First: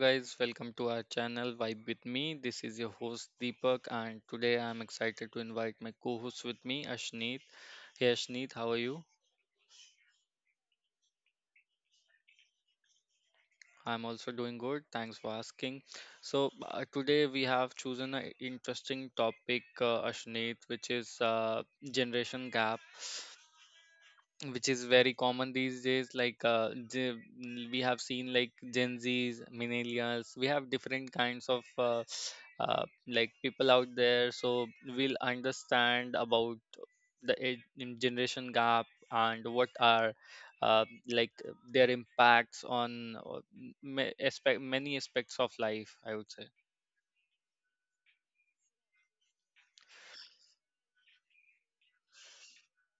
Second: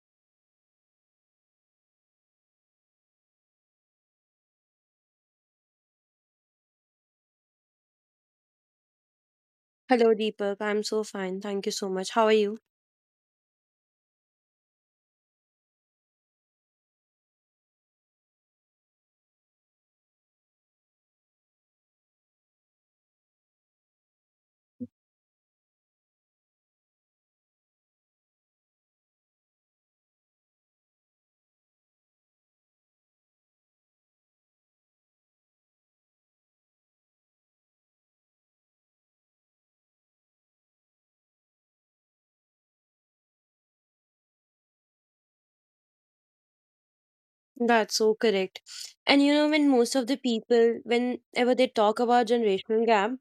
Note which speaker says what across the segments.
Speaker 1: guys, welcome to our channel Vibe with me. This is your host Deepak and today I'm excited to invite my co-host with me Ashneet. Hey Ashneet, how are you?
Speaker 2: Hello, Deepak. I'm so fine. Thank you so much. How are you?
Speaker 1: I'm also doing good. Thanks for asking. So today we have chosen an interesting topic, Ashneet, which is generation gap, which is very common these days, like we have seen like gen z's, millennials, we have different kinds of like people out there. So we'll understand about the age- in generation gap and what are uh, like their impacts on many aspects of life, I would say.
Speaker 2: That's so correct. And you know, when most of the people, whenever they talk about generational gap,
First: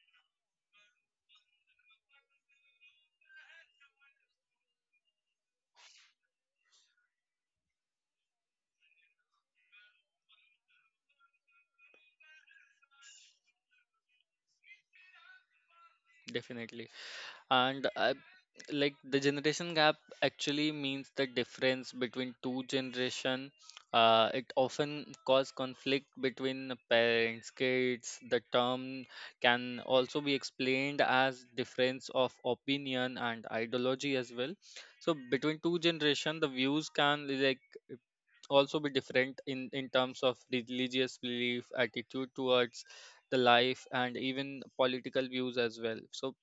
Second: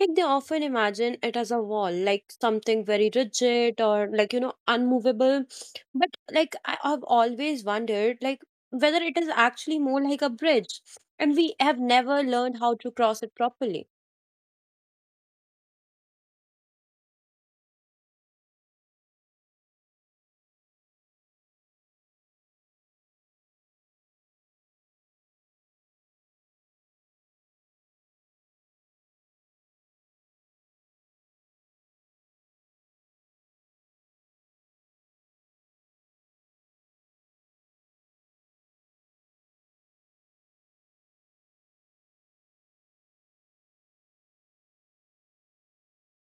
Speaker 2: like they often imagine it as a wall, like something very rigid or like, you know, unmovable. But like I have always wondered, like whether it is actually more like a bridge, and we have never learned how to cross it properly.
Speaker 1: Definitely. And like the generation gap actually means the difference between two generation. It often cause conflict between the parents, kids. The term can also be explained as difference of opinion and ideology as well. So between two generation, the views can like also be different, in terms of religious belief, attitude towards the life, and even political views as well. So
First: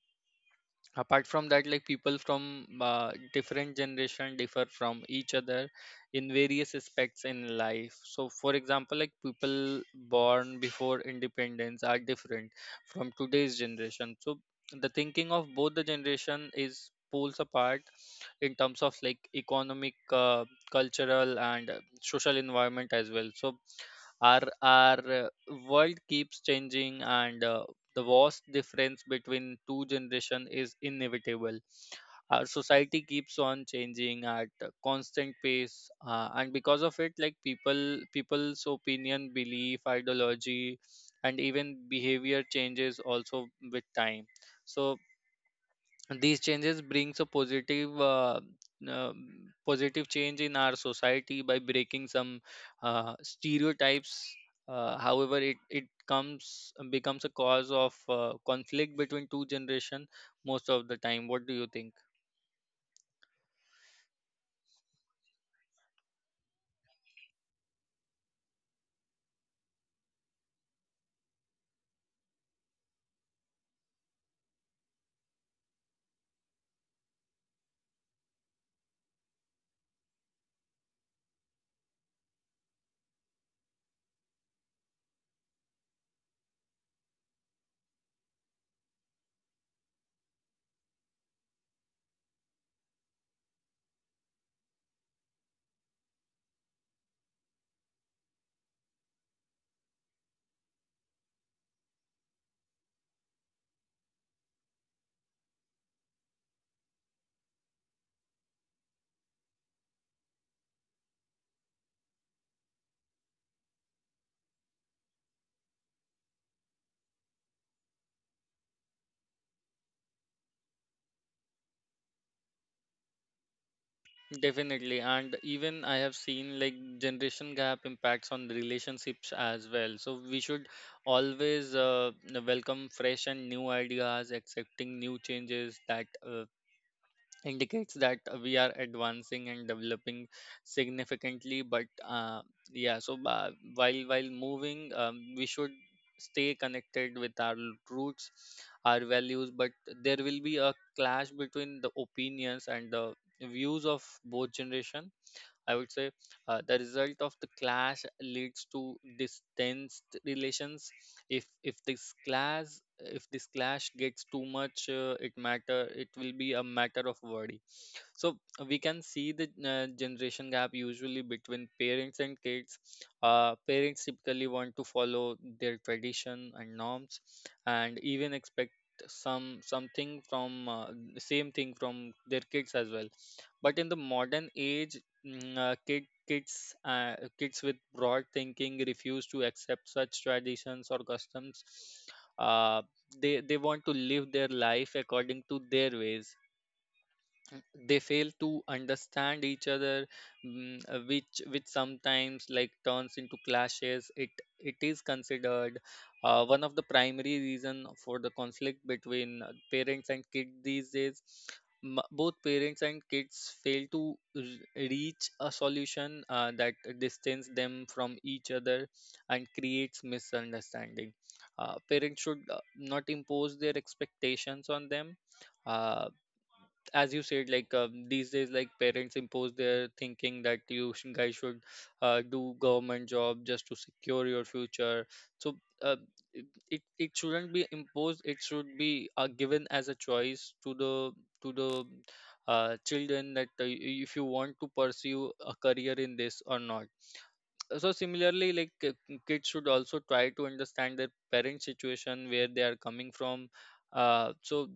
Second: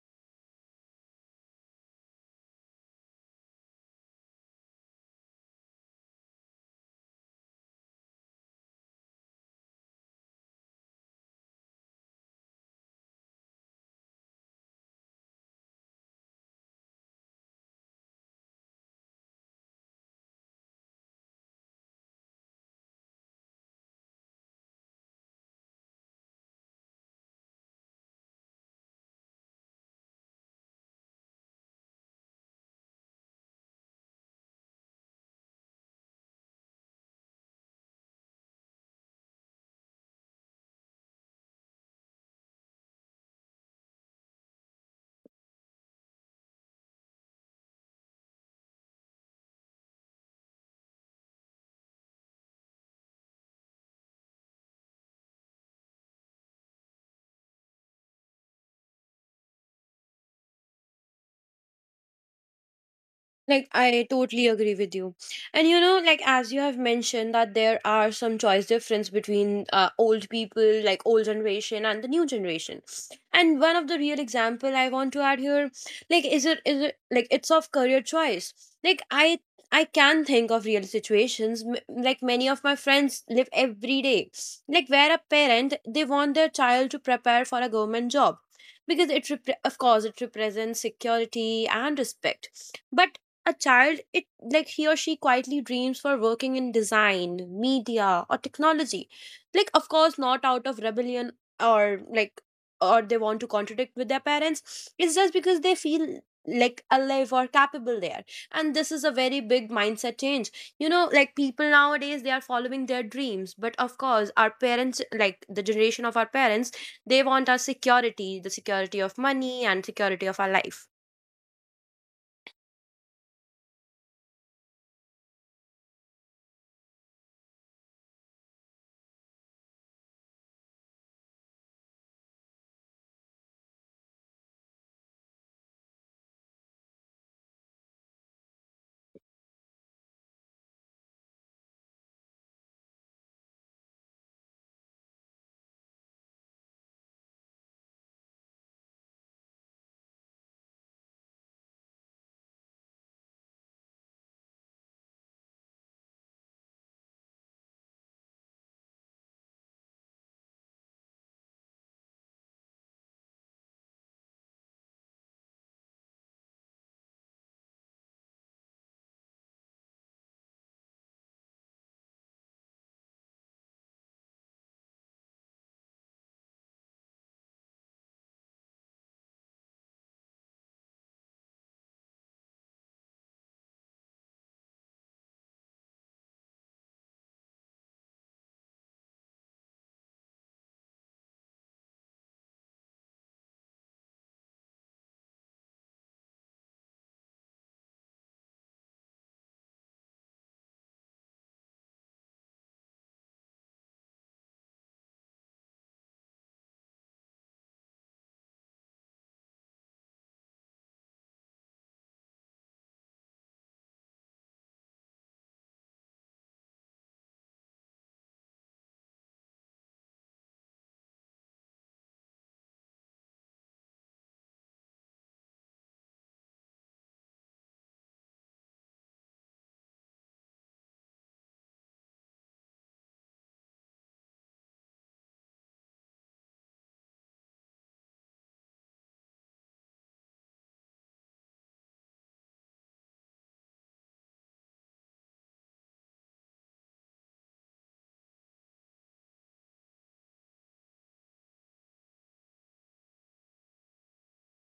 Speaker 1: apart from that, like people from different generation differ from each other in various aspects in life. So for example, like people born before independence are different from today's generation. So the thinking of both the generation is poles apart in terms of like economic, cultural, and social environment as well. So our uh, world keeps changing, and the vast difference between two generation is inevitable. Our society keeps on changing at a constant pace, and because of it, like people's opinion, belief, ideology, and even behavior changes also with time. So these changes brings a uh, positive change in our society by breaking some stereotypes. However, it comes becomes a cause of conflict between two generation most of the time. What do you think?
Speaker 2: Like, I totally agree with you. And you know, like, as you have mentioned, that there are some choice difference between old people, like old generation and the new generation. And one of the real example I want to add here, like, like, it's of career choice. Like, I can think of real situations, like many of my friends live every day, like where a parent, they want their child to prepare for a government job because of course, it represents security and respect. But a child, it, like he or she quietly dreams for working in design, media, or technology, like of course not out of rebellion, or like, or they want to contradict with their parents. It's just because they feel like alive or capable there, and this is a very big mindset change. You know, like people nowadays they are following their dreams, but of course our parents, like the generation of our parents, they want our security, the security of money and security of our life.
Speaker 1: Definitely. And even I have seen like generation gap impacts on relationships as well. So we should always welcome fresh and new ideas, accepting new changes that indicates that we are advancing and developing significantly. But uh, yeah so uh, while while moving, we should stay connected with our roots, our values, but there will be a clash between the opinions and the views of both generation, I would say. The result of the clash leads to distanced relations. If if this clash if this clash gets too much, it will be a matter of worry. So we can see the generation gap usually between parents and kids. Parents typically want to follow their tradition and norms, and even expect something from same thing from their kids as well. But in the modern age, kids with broad thinking refuse to accept such traditions or customs. Uh, they want to live their life according to their ways. They fail to understand each other, which sometimes like turns into clashes. It is considered one of the primary reason for the conflict between parents and kids these days. Both parents and kids fail to reach a solution that distance them from each other and creates misunderstanding. Parents should not impose their expectations on them. Uh, as you said, like these days, like parents impose their thinking that you guys should do government job just to secure your future. So uh, it shouldn't be imposed. It should be given as a choice to the children, that if you want to pursue a career in this or not. So similarly, kids should also try to understand their parents situation, where they are coming from. So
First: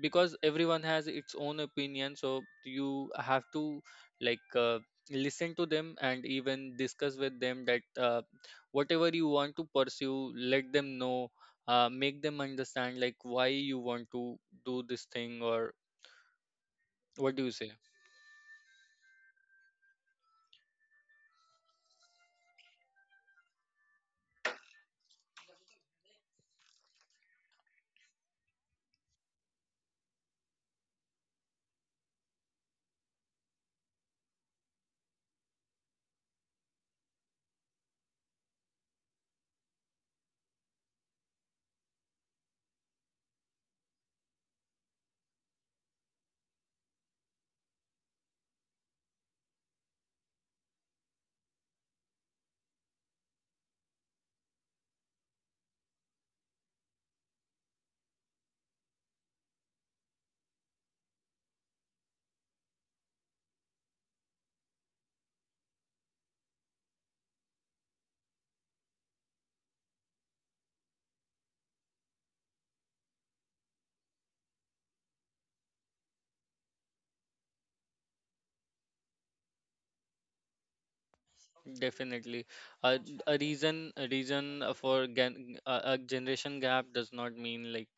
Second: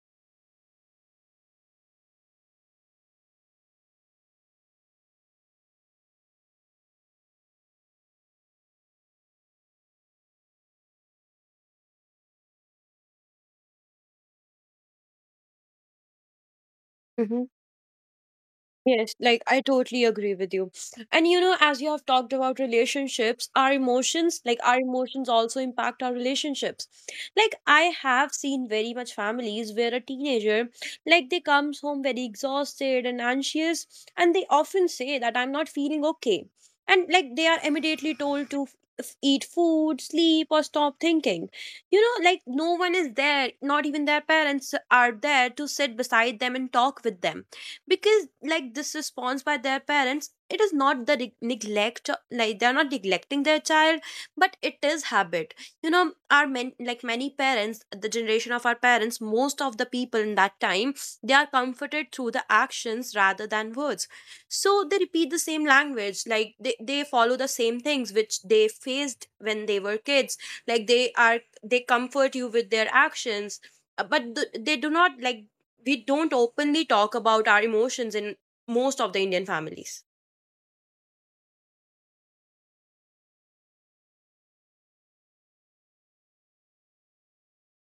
Speaker 1: because everyone has its own opinion, so you have to like listen to them and even discuss with them that whatever you want to pursue, let them know. Make them understand like why you want to do this thing, or what
Speaker 2: Hmm.
Speaker 1: do you say?
Speaker 2: Yes, like I totally agree with you. And you know, as you have talked about relationships, our emotions, like our emotions also impact our relationships. Like I have seen very much families where a teenager, like they comes home very exhausted and anxious, and they often say that I'm not feeling okay. And like they are immediately told to eat food, sleep, or stop thinking. You know, like no one is there, not even their parents are there to sit beside them and talk with them, because like this response by their parents, it is not the neglect, like they're not neglecting their child, but it is habit. You know, our men, like many parents, the generation of our parents, most of the people in that time, they are comforted through the actions rather than words. So they repeat the same language, like they follow the same things which they faced when they were kids, like they are, they comfort you with their actions. Uh, but th- They do not like, we don't openly talk about our emotions in most of the Indian families.
Speaker 1: Definitely. Uh, a reason for gen a generation gap does not mean like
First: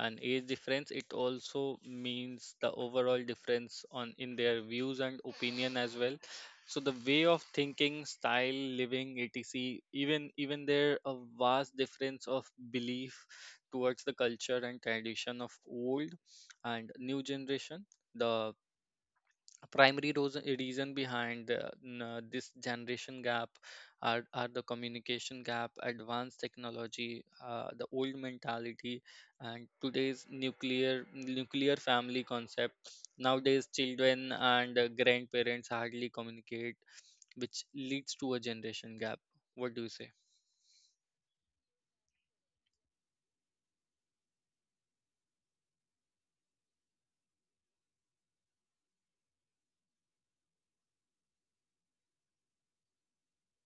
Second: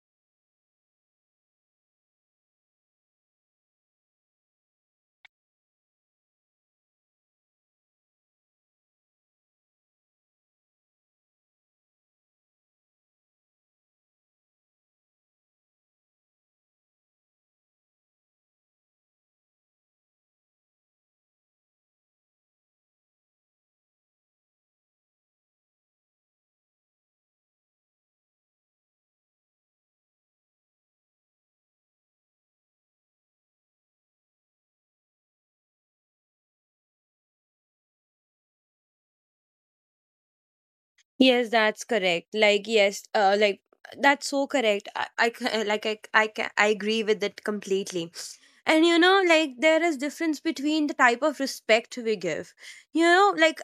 Speaker 1: an age difference. It also means the overall difference on in their views and opinion as well. So the way of thinking, style, living, etc. Even there a vast difference of belief towards the culture and tradition of old and new generation. The a primary rose- reason behind this generation gap are the communication gap, advanced technology, the old mentality, and today's nuclear family concept. Nowadays children and grandparents hardly communicate, which leads to a generation gap. What do you say?
Speaker 2: Yes, that's correct. Like yes, like that's so correct. Like I agree with that completely. And you know, like there is difference between the type of respect we give. You know, like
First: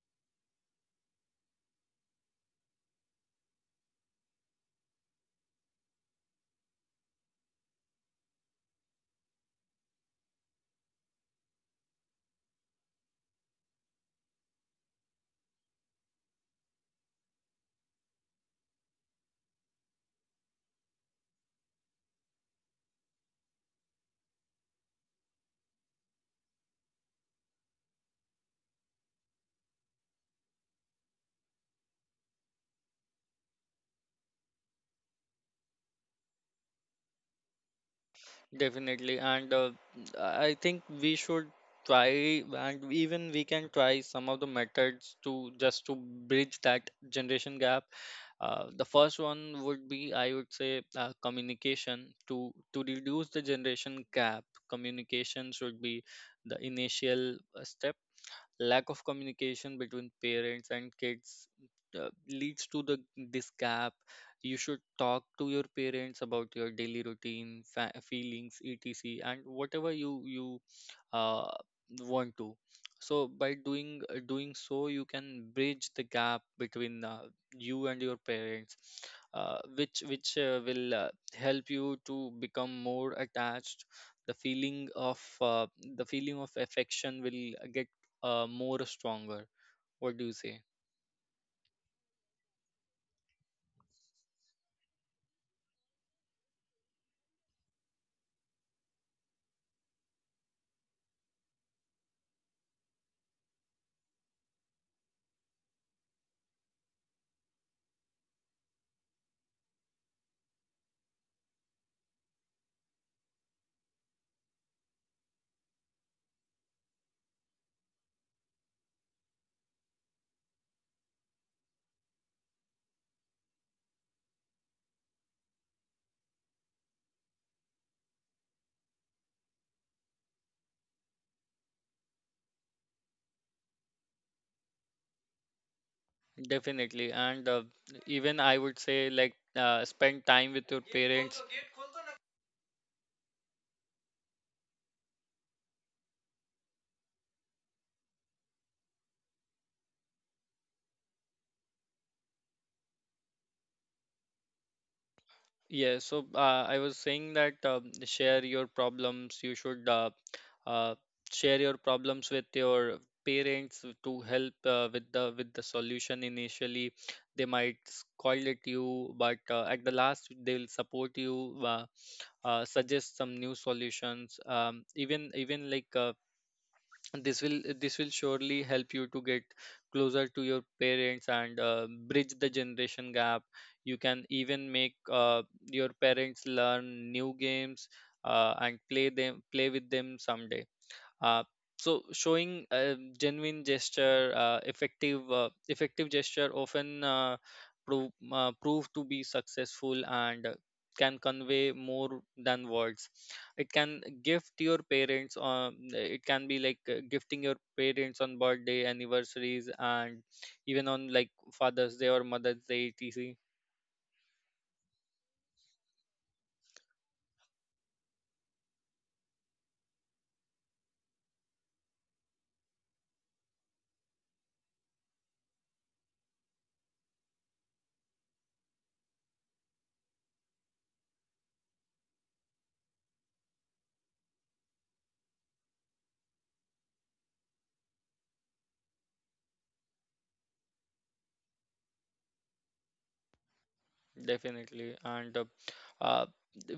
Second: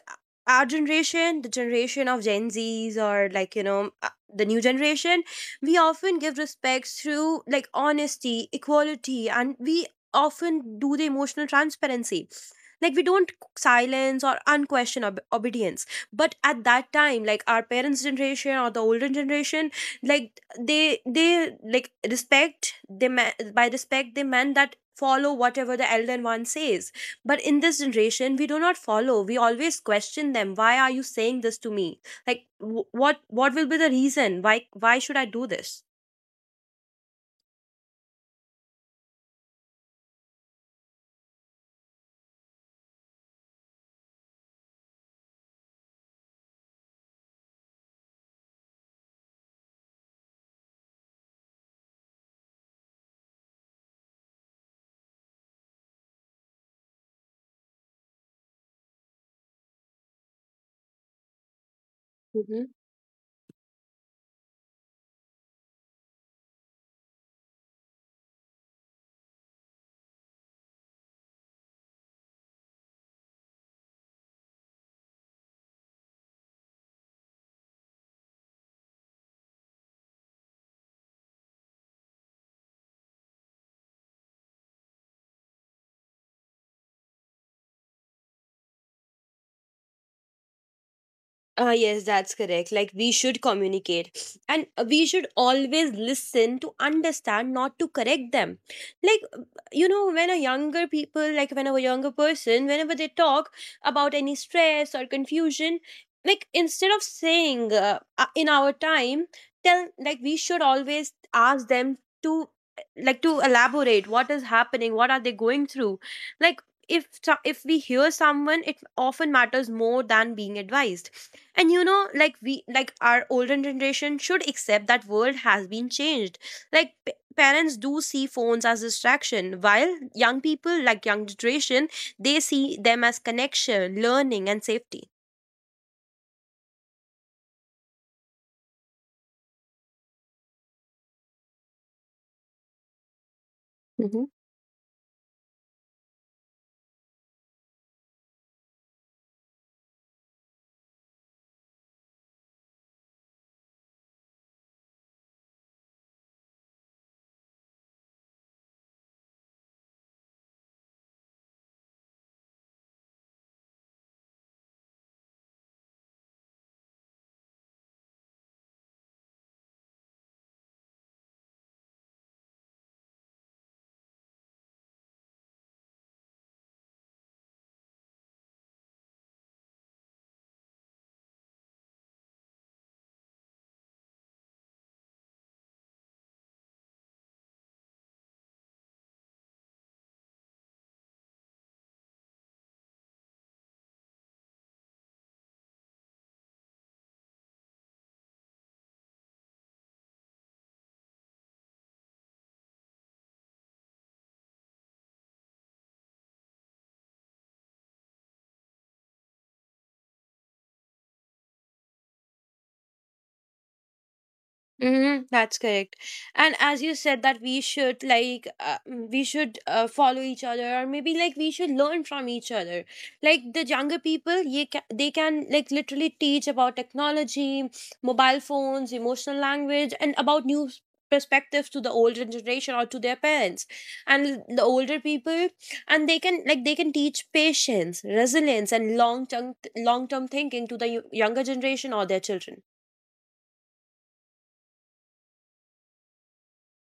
Speaker 2: our generation, the generation of Gen Zs, or like you know the new generation, we often give respects through like honesty, equality, and we often do the emotional transparency. Like we don't silence or obedience, but at that time like our parents generation or the older generation, like they like respect, they by respect they meant that follow whatever the elder one says. But in this generation we do not follow, we always question them, why are you saying this to me? Like what will be the reason, why should I do this?
Speaker 1: Definitely, and I think we should try, and even we can try some of the methods to just to bridge that generation gap. The first one would be, I would say, communication to reduce the generation gap. Communication should be the initial step. Lack of communication between parents and kids leads to the this gap. You should talk to your parents about your daily routine, feelings, etc, and whatever you uh, want to. So by doing so, you can bridge the gap between you and your parents, which will help you to become more attached. The feeling of uh, the feeling of affection will get more stronger. What do you say?
Speaker 2: Yes, that's correct. Like, we should communicate, and we should always listen to understand, not to correct them. Like, you know, when a younger people, like, whenever a younger person, whenever they talk about any stress or confusion, like, instead of saying in our time, tell, like, we should always ask them to, like, to elaborate what is happening, what are they going through. Like, if we hear someone, it often matters more than being advised. And you know, like we, like our older generation should accept that world has been changed. Like parents do see phones as distraction, while young people, like young generation, they see them as connection, learning, and safety.
Speaker 1: Definitely and uh, Even I would say spend time with your parents. I was saying that, share your problems. You should uh, share your problems with your parents to help with the solution initially. They might scold at you, but at the last they'll support you, suggest some new solutions. Even this will surely help you to get closer to your parents and bridge the generation gap. You can even make your parents learn new games, and play with them someday. uh, so showing a genuine gesture effective effective gesture often prove to be successful, and can convey more than words. It can gift your parents, it can be like gifting your parents on birthday, anniversaries, and even on like father's day or mother's day, etc.
Speaker 2: Mm-hmm, that's correct. And as you said that we should like we should follow each other, or maybe like we should learn from each other. Like the younger people, they can like literally teach about technology, mobile phones, emotional language, and about perspectives to the older generation or to their parents, and the older people, and they can like they can teach patience, resilience, and long-term thinking to the younger generation or their children.
Speaker 1: Definitely, and uh,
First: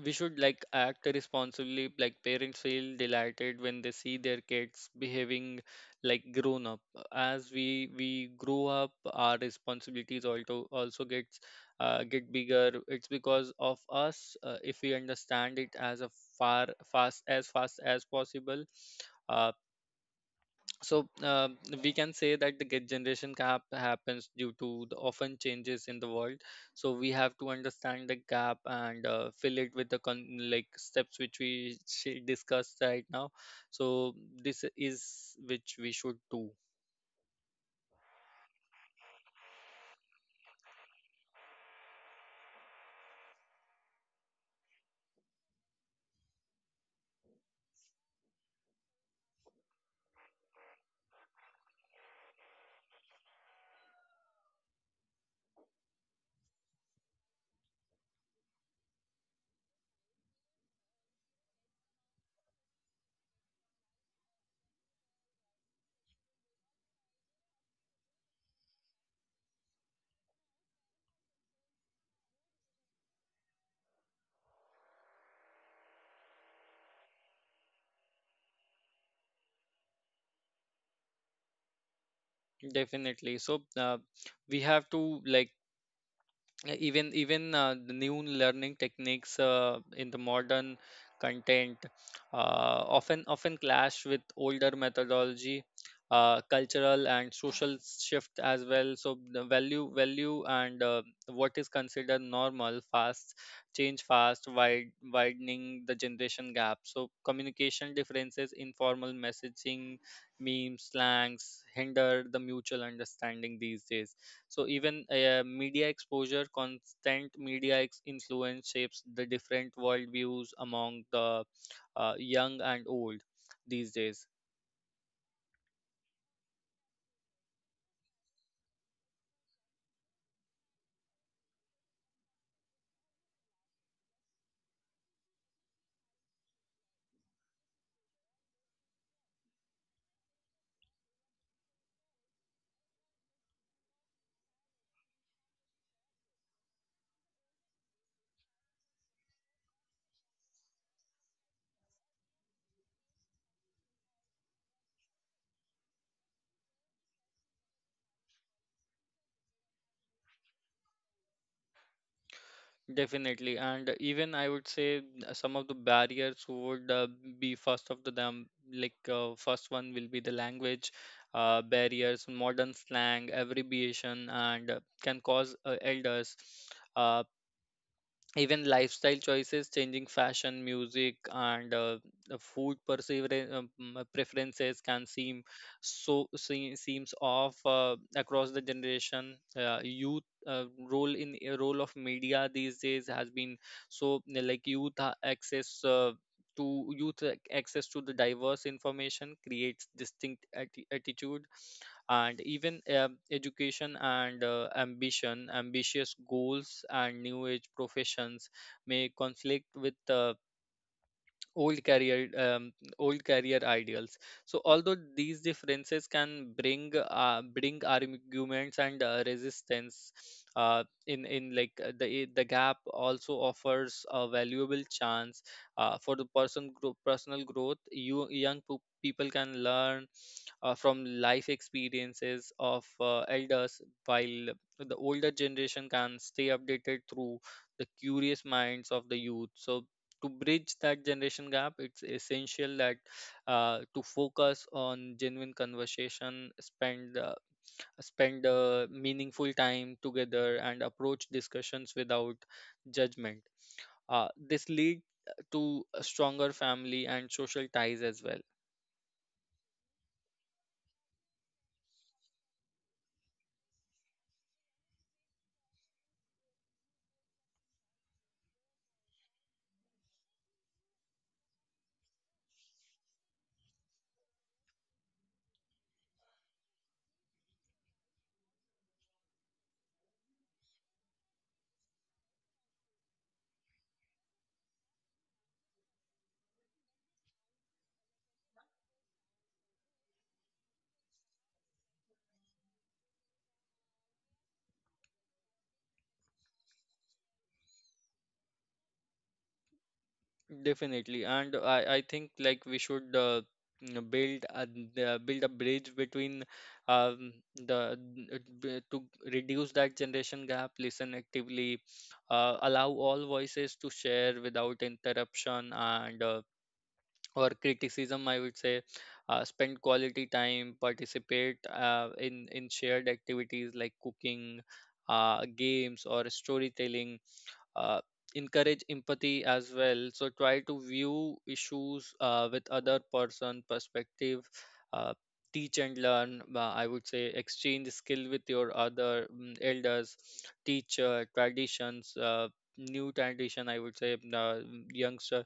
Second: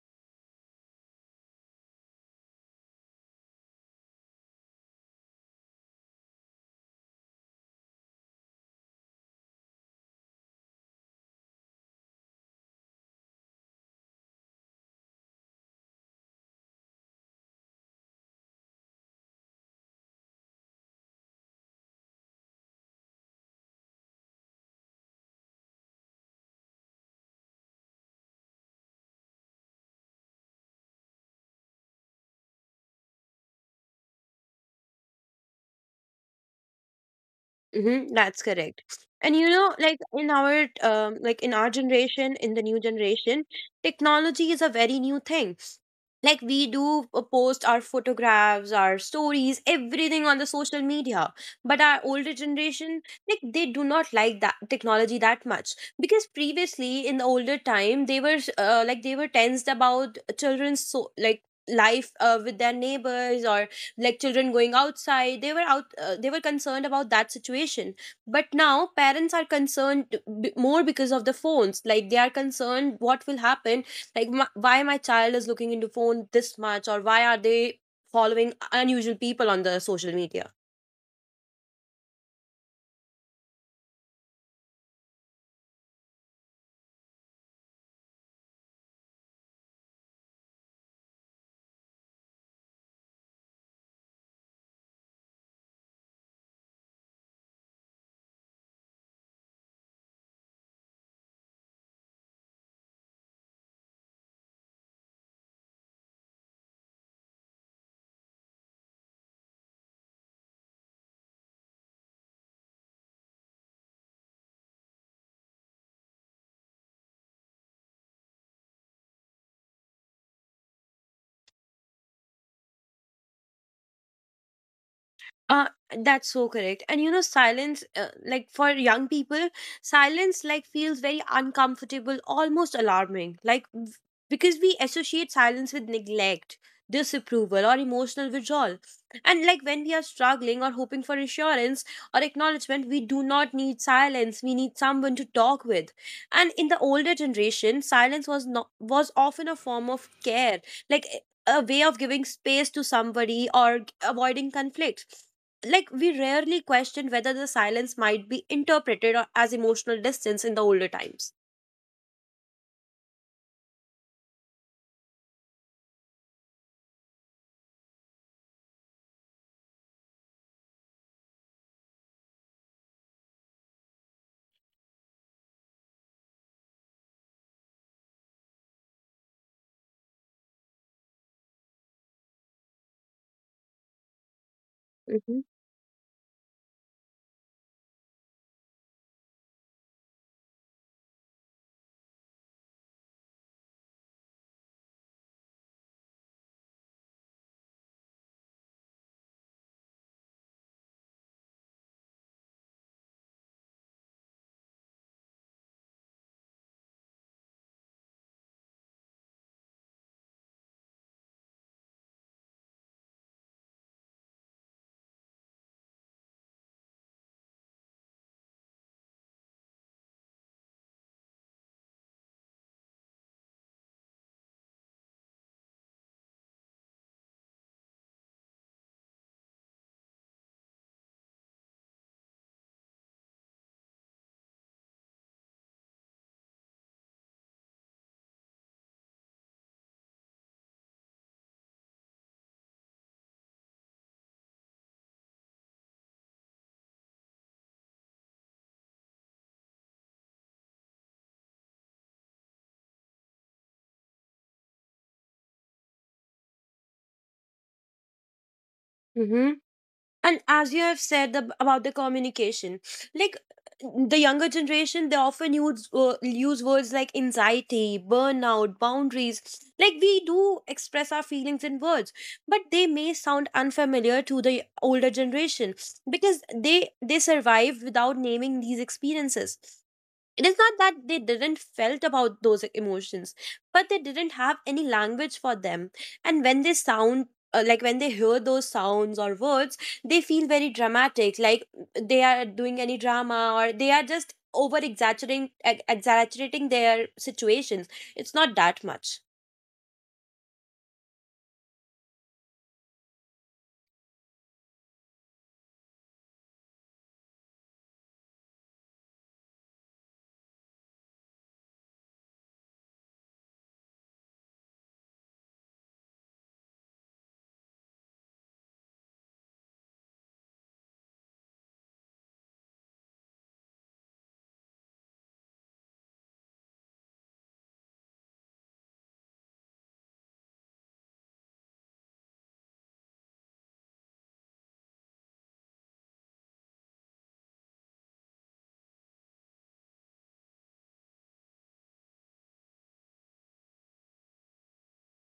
Speaker 1: we should like act responsibly. Like parents feel delighted when they see their kids behaving like grown up. As we grow up, our responsibilities also gets get bigger. It's because of us. If we understand it as a far fast as possible. Uh so uh, we can say that the generation gap happens due to the often changes in the world. So we have to understand the gap and fill it with the steps which we discussed right now. So this is which we should do.
Speaker 2: Mm-hmm, that's correct. And you know, like in our generation, in the new generation, technology is a very new thing. Like we do post our photographs, our stories, everything on the social media. But our older generation, like they do not like that technology that much, because previously in the older time they were like they were tensed about children's, so like life with their neighbors, or like children going outside, they were out, they were concerned about that situation. But now parents are concerned more because of the phones, like they are concerned what will happen, like why my child is looking into phone this much, or why are they following unusual people on the social media.
Speaker 1: Definitely. We have to like, yeah, even the new learning techniques in the modern content often clash with older methodology, cultural and social shift as well. So the value and what is considered normal fast change fast, widening the generation gap. So communication differences, informal messaging, memes, slangs hinder the mutual understanding these days. So even media exposure, constant media influence shapes the different worldviews among the young and old these days.
Speaker 2: Uh, that's so correct. And you know, silence, like for young people, silence like feels very uncomfortable, almost alarming. Like because we associate silence with neglect, disapproval, or emotional withdrawal. And like when we are struggling or hoping for assurance or acknowledgement, we do not need silence. We need someone to talk with. And in the older generation, silence was not, was often a form of care, like a way of giving space to somebody or avoiding conflict. Like we rarely question whether the silence might be interpreted as emotional distance in the older times.
Speaker 1: Definitely, and even I would say some of the barriers would be first of the them. First one will be the language barriers, modern slang, abbreviation, and can cause elders. Uh, Even lifestyle choices, changing fashion, music, and the food preferences can seem
Speaker 2: Mm-hmm.
Speaker 1: seems off across the generation. Youth role in Role of media these days has been. So youth access to the diverse information creates distinct attitudes. And even education and ambition ambitious goals and new age professions may conflict with old career um, old career ideals. So although these differences can bring arguments and resistance, in like the gap also offers a valuable chance for the personal growth. Young people can learn from life experiences of elders, while the older generation can stay updated through the curious minds of the youth. So, to bridge that generation gap, it's essential that to focus on genuine conversation, spend meaningful time together, and approach discussions without judgment. This lead to a stronger family and social ties as well.
Speaker 2: Mm-hmm. And as you have said about the communication, like the younger generation they often use use words like anxiety, burnout, boundaries. Like we do express our feelings in words, but they may sound unfamiliar to the older generation, because they survive without naming these experiences. It is not that they didn't felt about those emotions, but they didn't have any language for them. And when they sound, like when they hear those sounds or words, they feel very dramatic, like they are doing any drama, or they are just over exaggerating their situations. It's not that much.
Speaker 1: Definitely, and I think like we should you build a, build a bridge between um, the to reduce that generation gap. Listen actively, allow all voices to share without interruption and or criticism. I would say, spend quality time, participate in shared activities like cooking, games or storytelling. uh, Encourage empathy as well, so try to view issues with other person perspective. uh, Teach and learn, I would say exchange skill with your other elders. Teach traditions, new tradition I would say, youngster,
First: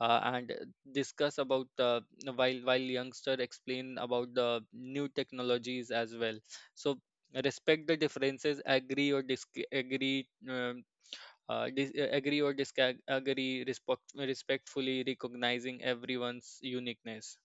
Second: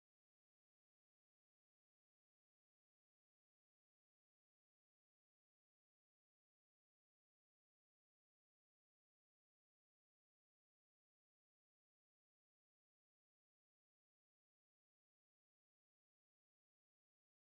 Speaker 1: and discuss about, while youngster explain about the new technologies as well. So respect the differences, agree or disagree. Agree or disagree respectfully, recognizing everyone's uniqueness.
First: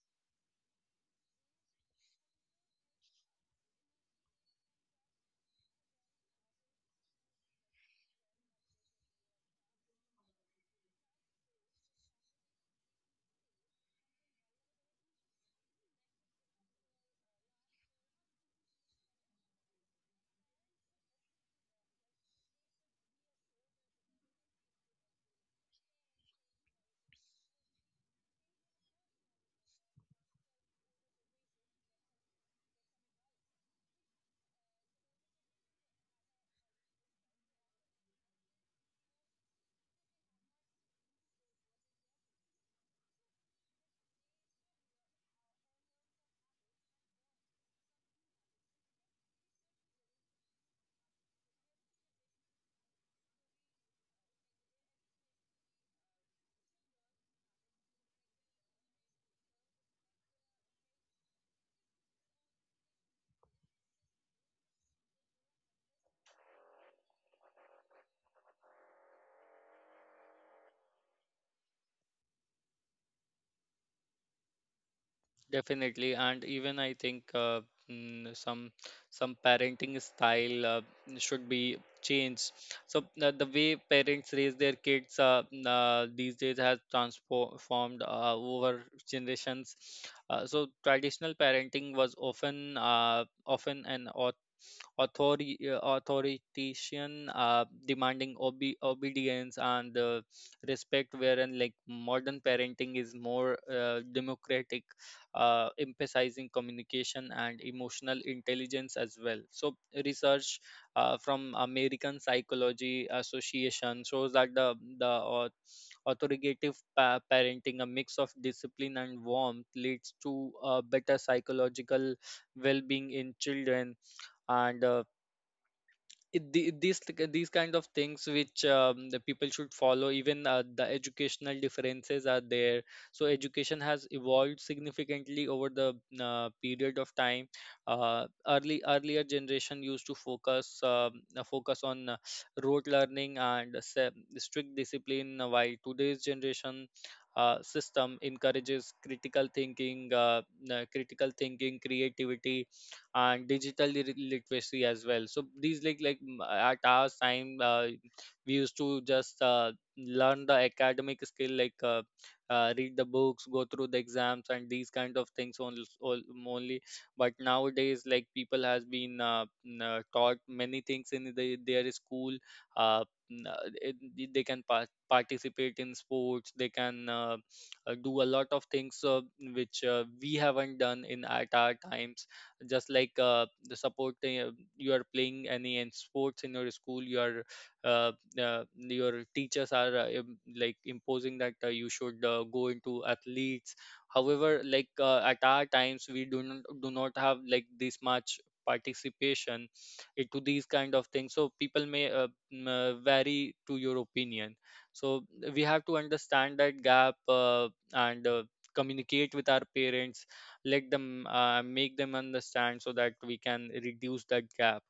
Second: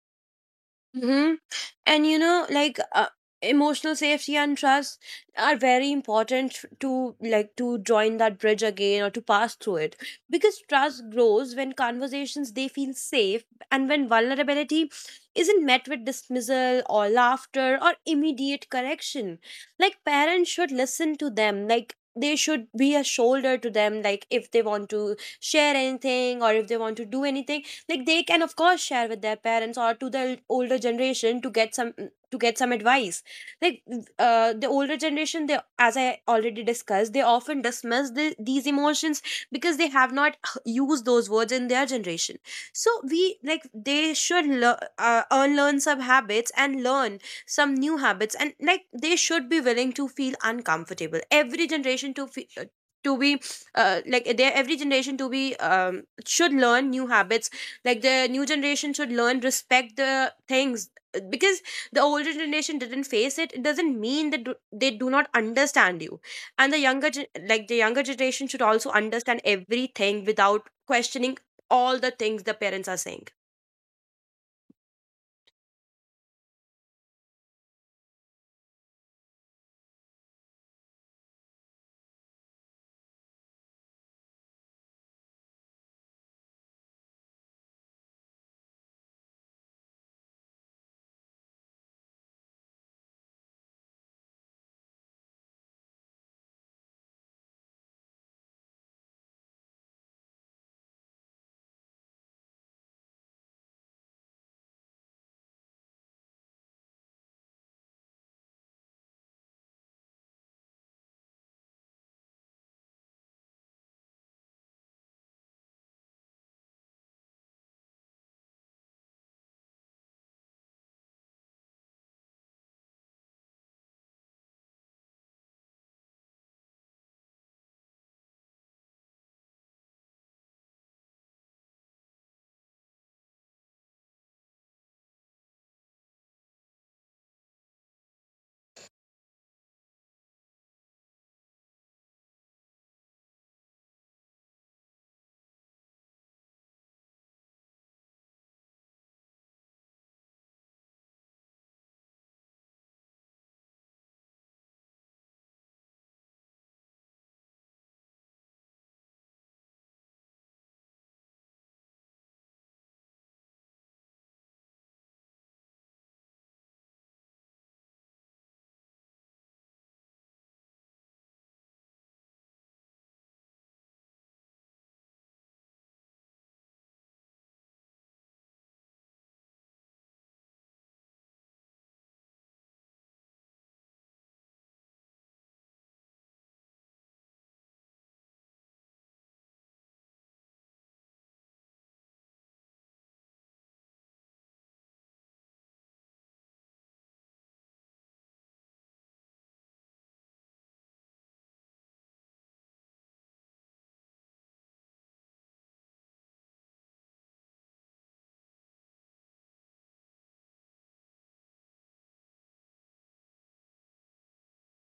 Speaker 2: And you know, like emotional safety and trust are very important to like to join that bridge again or to pass through it, because trust grows when conversations they feel safe, and when vulnerability isn't met with dismissal or laughter or immediate correction. Like parents should listen to them, like they should be a shoulder to them, like if they want to share anything or if they want to do anything, like they can of course share with their parents or to the older generation to get some, to get some advice. Like the older generation, they, as I already discussed, they often dismiss these emotions because they have not used those words in their generation. So we like they should unlearn some habits and learn some new habits, and like they should be willing to feel uncomfortable, every generation to feel, to be, like their every generation to be, should learn new habits. Like the new generation should learn respect the things, because the older generation didn't face it, it doesn't mean that they do not understand you. And the like the younger generation should also understand everything without questioning all the things the parents are saying.
Speaker 1: Definitely, and even I think, mm, some some parenting style should be changed. So the way parents raise their kids, these days has transformed over generations. So traditional parenting was often an authoritarian, demanding obedience and respect, wherein like modern parenting is more democratic, emphasizing communication and emotional intelligence as well. So research from American Psychology Association shows that the authoritative parenting, a mix of discipline and warmth, leads to better psychological well-being in children. And these like, these kind of things which the people should follow. Even the educational differences are there. So education has evolved significantly over the period of time. Early Earlier generation used to focus focus on rote learning and strict discipline, while today's generation system encourages critical thinking, creativity and digital literacy as well. So these like, at our time, we used to just learn the academic skill like, read the books, go through the exams and these kind of things only, only. But nowadays like people has been, taught many things in the, their school. uh, they can participate in sports, they can, do a lot of things, which we haven't done in at our times. Just like, the supporting you are playing any in sports in your school, your, uh, your teachers are, like imposing that you should go into athletes. However like, at our times we do not have like this much participation into these kind of things. So people may, vary to your opinion. So we have to understand that gap, and communicate with our parents, let them, make them understand so that we can reduce that gap.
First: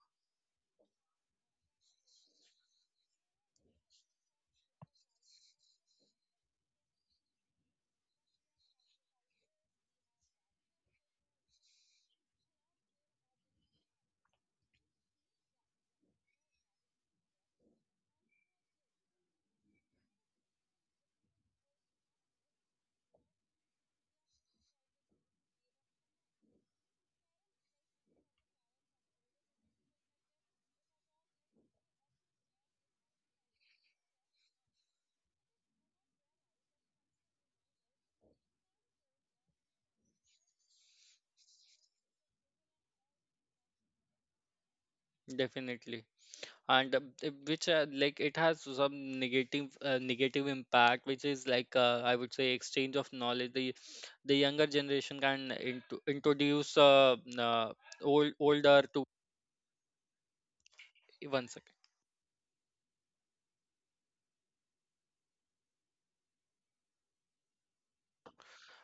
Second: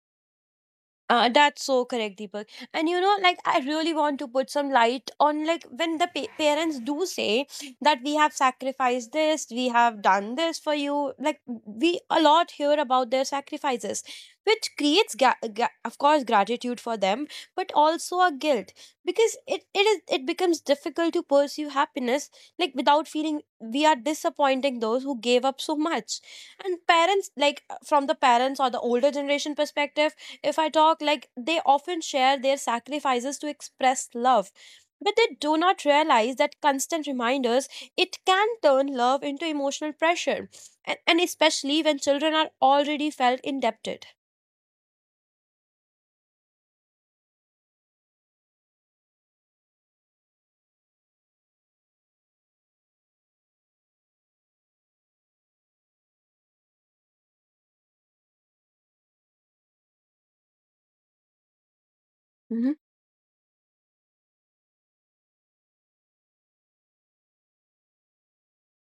Speaker 2: That's so correct, Deepak. And you know, like I really want to put some light on like when the parents do say that we have sacrificed this, we have done this for you. Like we a lot hear about their sacrifices, which creates, of course, gratitude for them, but also a guilt, because it becomes difficult to pursue happiness like without feeling we are disappointing those who gave up so much. And parents, like from the parents or the older generation perspective if I talk, like they often share their sacrifices to express love. But they do not realize that constant reminders, it can turn love into emotional pressure, and especially when children are already felt indebted.
Speaker 1: Definitely, and which like it has some negative, negative impact, which is like, I would say exchange of knowledge. The younger generation can into introduce, old older to, one second.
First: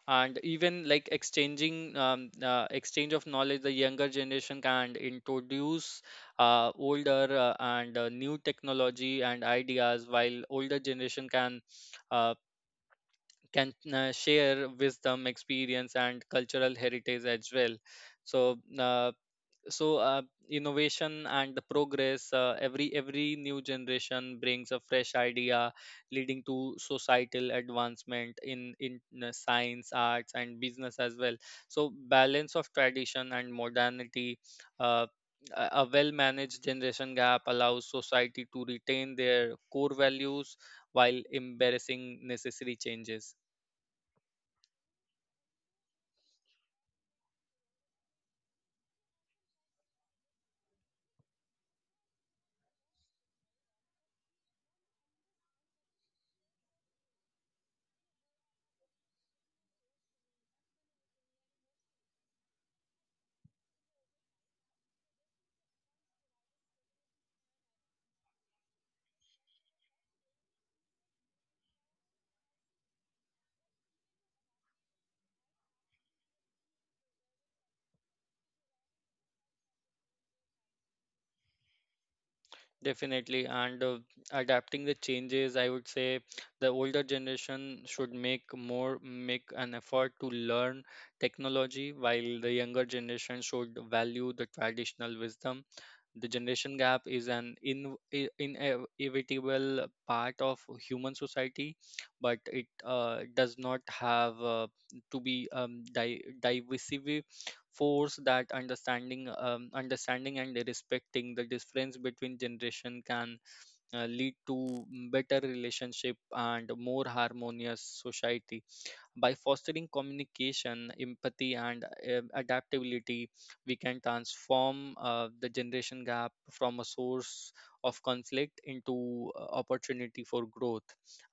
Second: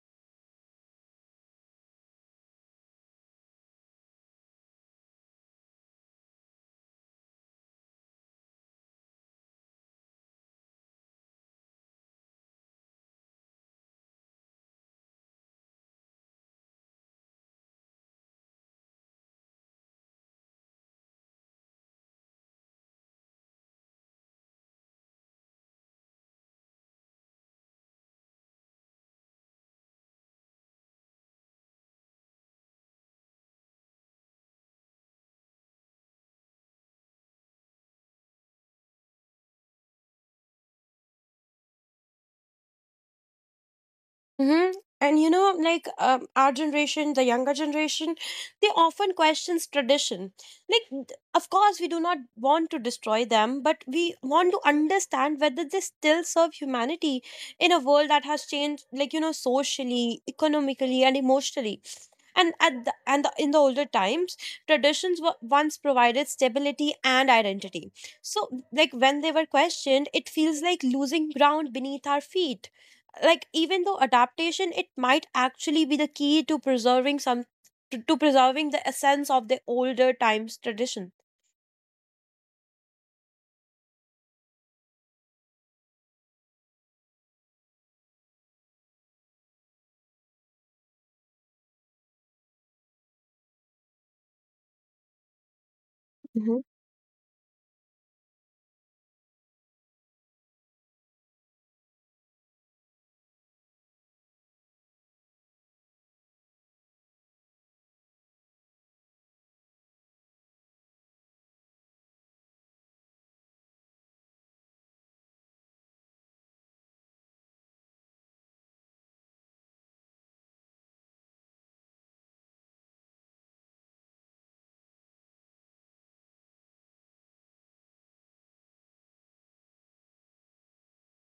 Speaker 1: And even like exchanging, exchange of knowledge, the younger generation can introduce, older, and new technology and ideas, while older generation can, uh, share wisdom, experience and cultural heritage as well. So uh, so uh, innovation and the progress, every new generation brings a fresh idea, leading to societal advancement in science, arts and business as well. So balance of tradition and modernity, uh, a well-managed generation gap allows society to retain their core values while embracing necessary changes.
Speaker 2: Mm-hmm. And you know, like our generation, the younger generation, they often questions tradition. Like, of course, we do not want to destroy them, but we want to understand whether they still serve humanity in a world that has changed, like you know, socially, economically, and emotionally. And at the, and the, in the older times, traditions were once provided stability and identity. So, like when they were questioned, it feels like losing ground beneath our feet, like even though adaptation it might actually be the key to preserving some, to preserving the essence of the older times tradition.
Speaker 1: Definitely, and adapting the changes, I would say the older generation should make an effort to learn technology, while the younger generation should value the traditional wisdom. The generation gap is an inevitable part of human society, but it does not have to be divisive force. That understanding and respecting the difference between generation can, lead to better relationship and more harmonious society. By fostering communication, empathy, and adaptability, we can transform the generation gap from a source of conflict into opportunity for growth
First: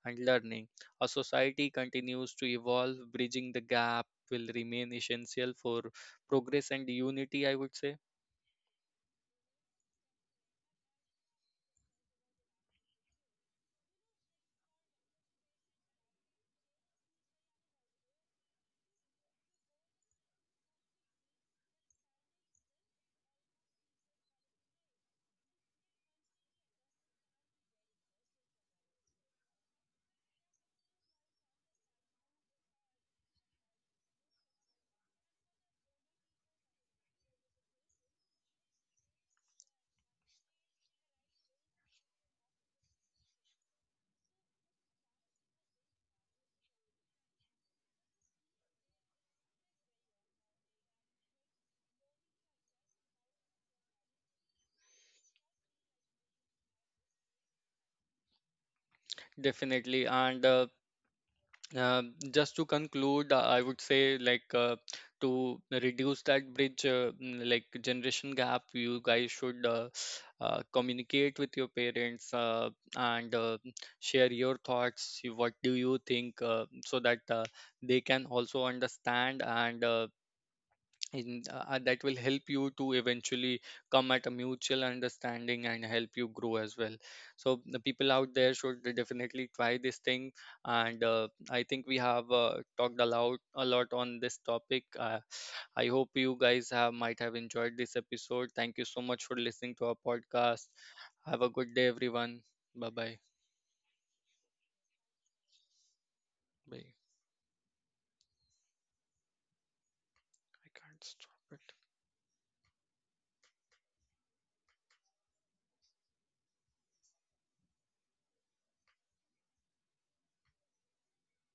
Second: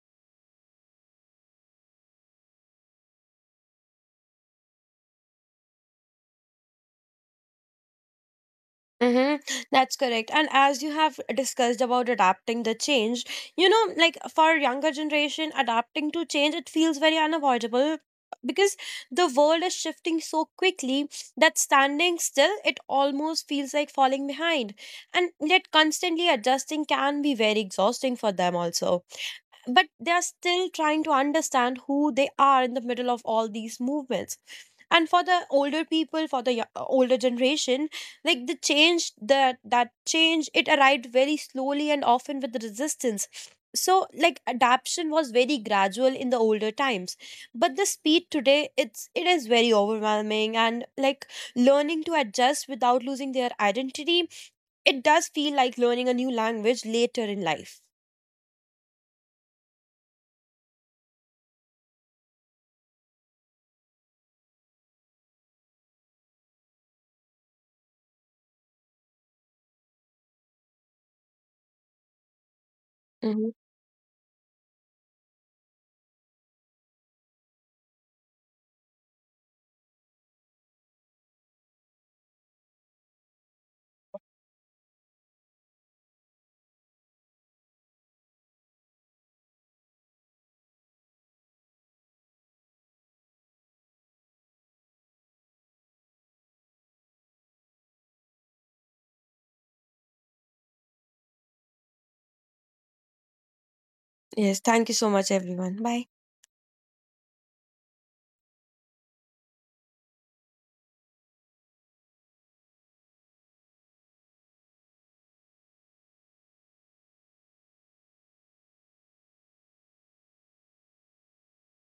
Speaker 1: and learning. A society continues to evolve, bridging the gap will remain essential for progress and unity, I would say.
Speaker 2: Mm-hmm. That's correct. And as you have discussed about adapting the change, you know, like for younger generation, adapting to change, it feels very unavoidable because the world is shifting so quickly that standing still, it almost feels like falling behind. And yet constantly adjusting can be very exhausting for them also. But they are still trying to understand who they are in the middle of all these movements. And for the older people, for the older generation, like the change, that change, it arrived very slowly and often with resistance. So like adaption was very gradual in the older times, but the speed today, it is very overwhelming, and like learning to adjust without losing their identity, it does feel like learning a new language later in life.
Speaker 1: Definitely, and just to conclude, I would say like, to reduce that bridge, like generation gap, you guys should, communicate with your parents uh, and
Speaker 2: Mhm.
Speaker 1: uh, share your thoughts. What do you think, so that they can also understand and, that will help you to eventually come at a mutual understanding and help you grow as well. So the people out there should definitely try this thing. And I think we have talked a lot on this topic. I hope you guys have might have enjoyed this episode. Thank you so much for listening to our podcast. Have a good day everyone. Bye bye.
Speaker 2: Yes, thank you so much, everyone. Bye.
Speaker 1: Bye. I can't stop it.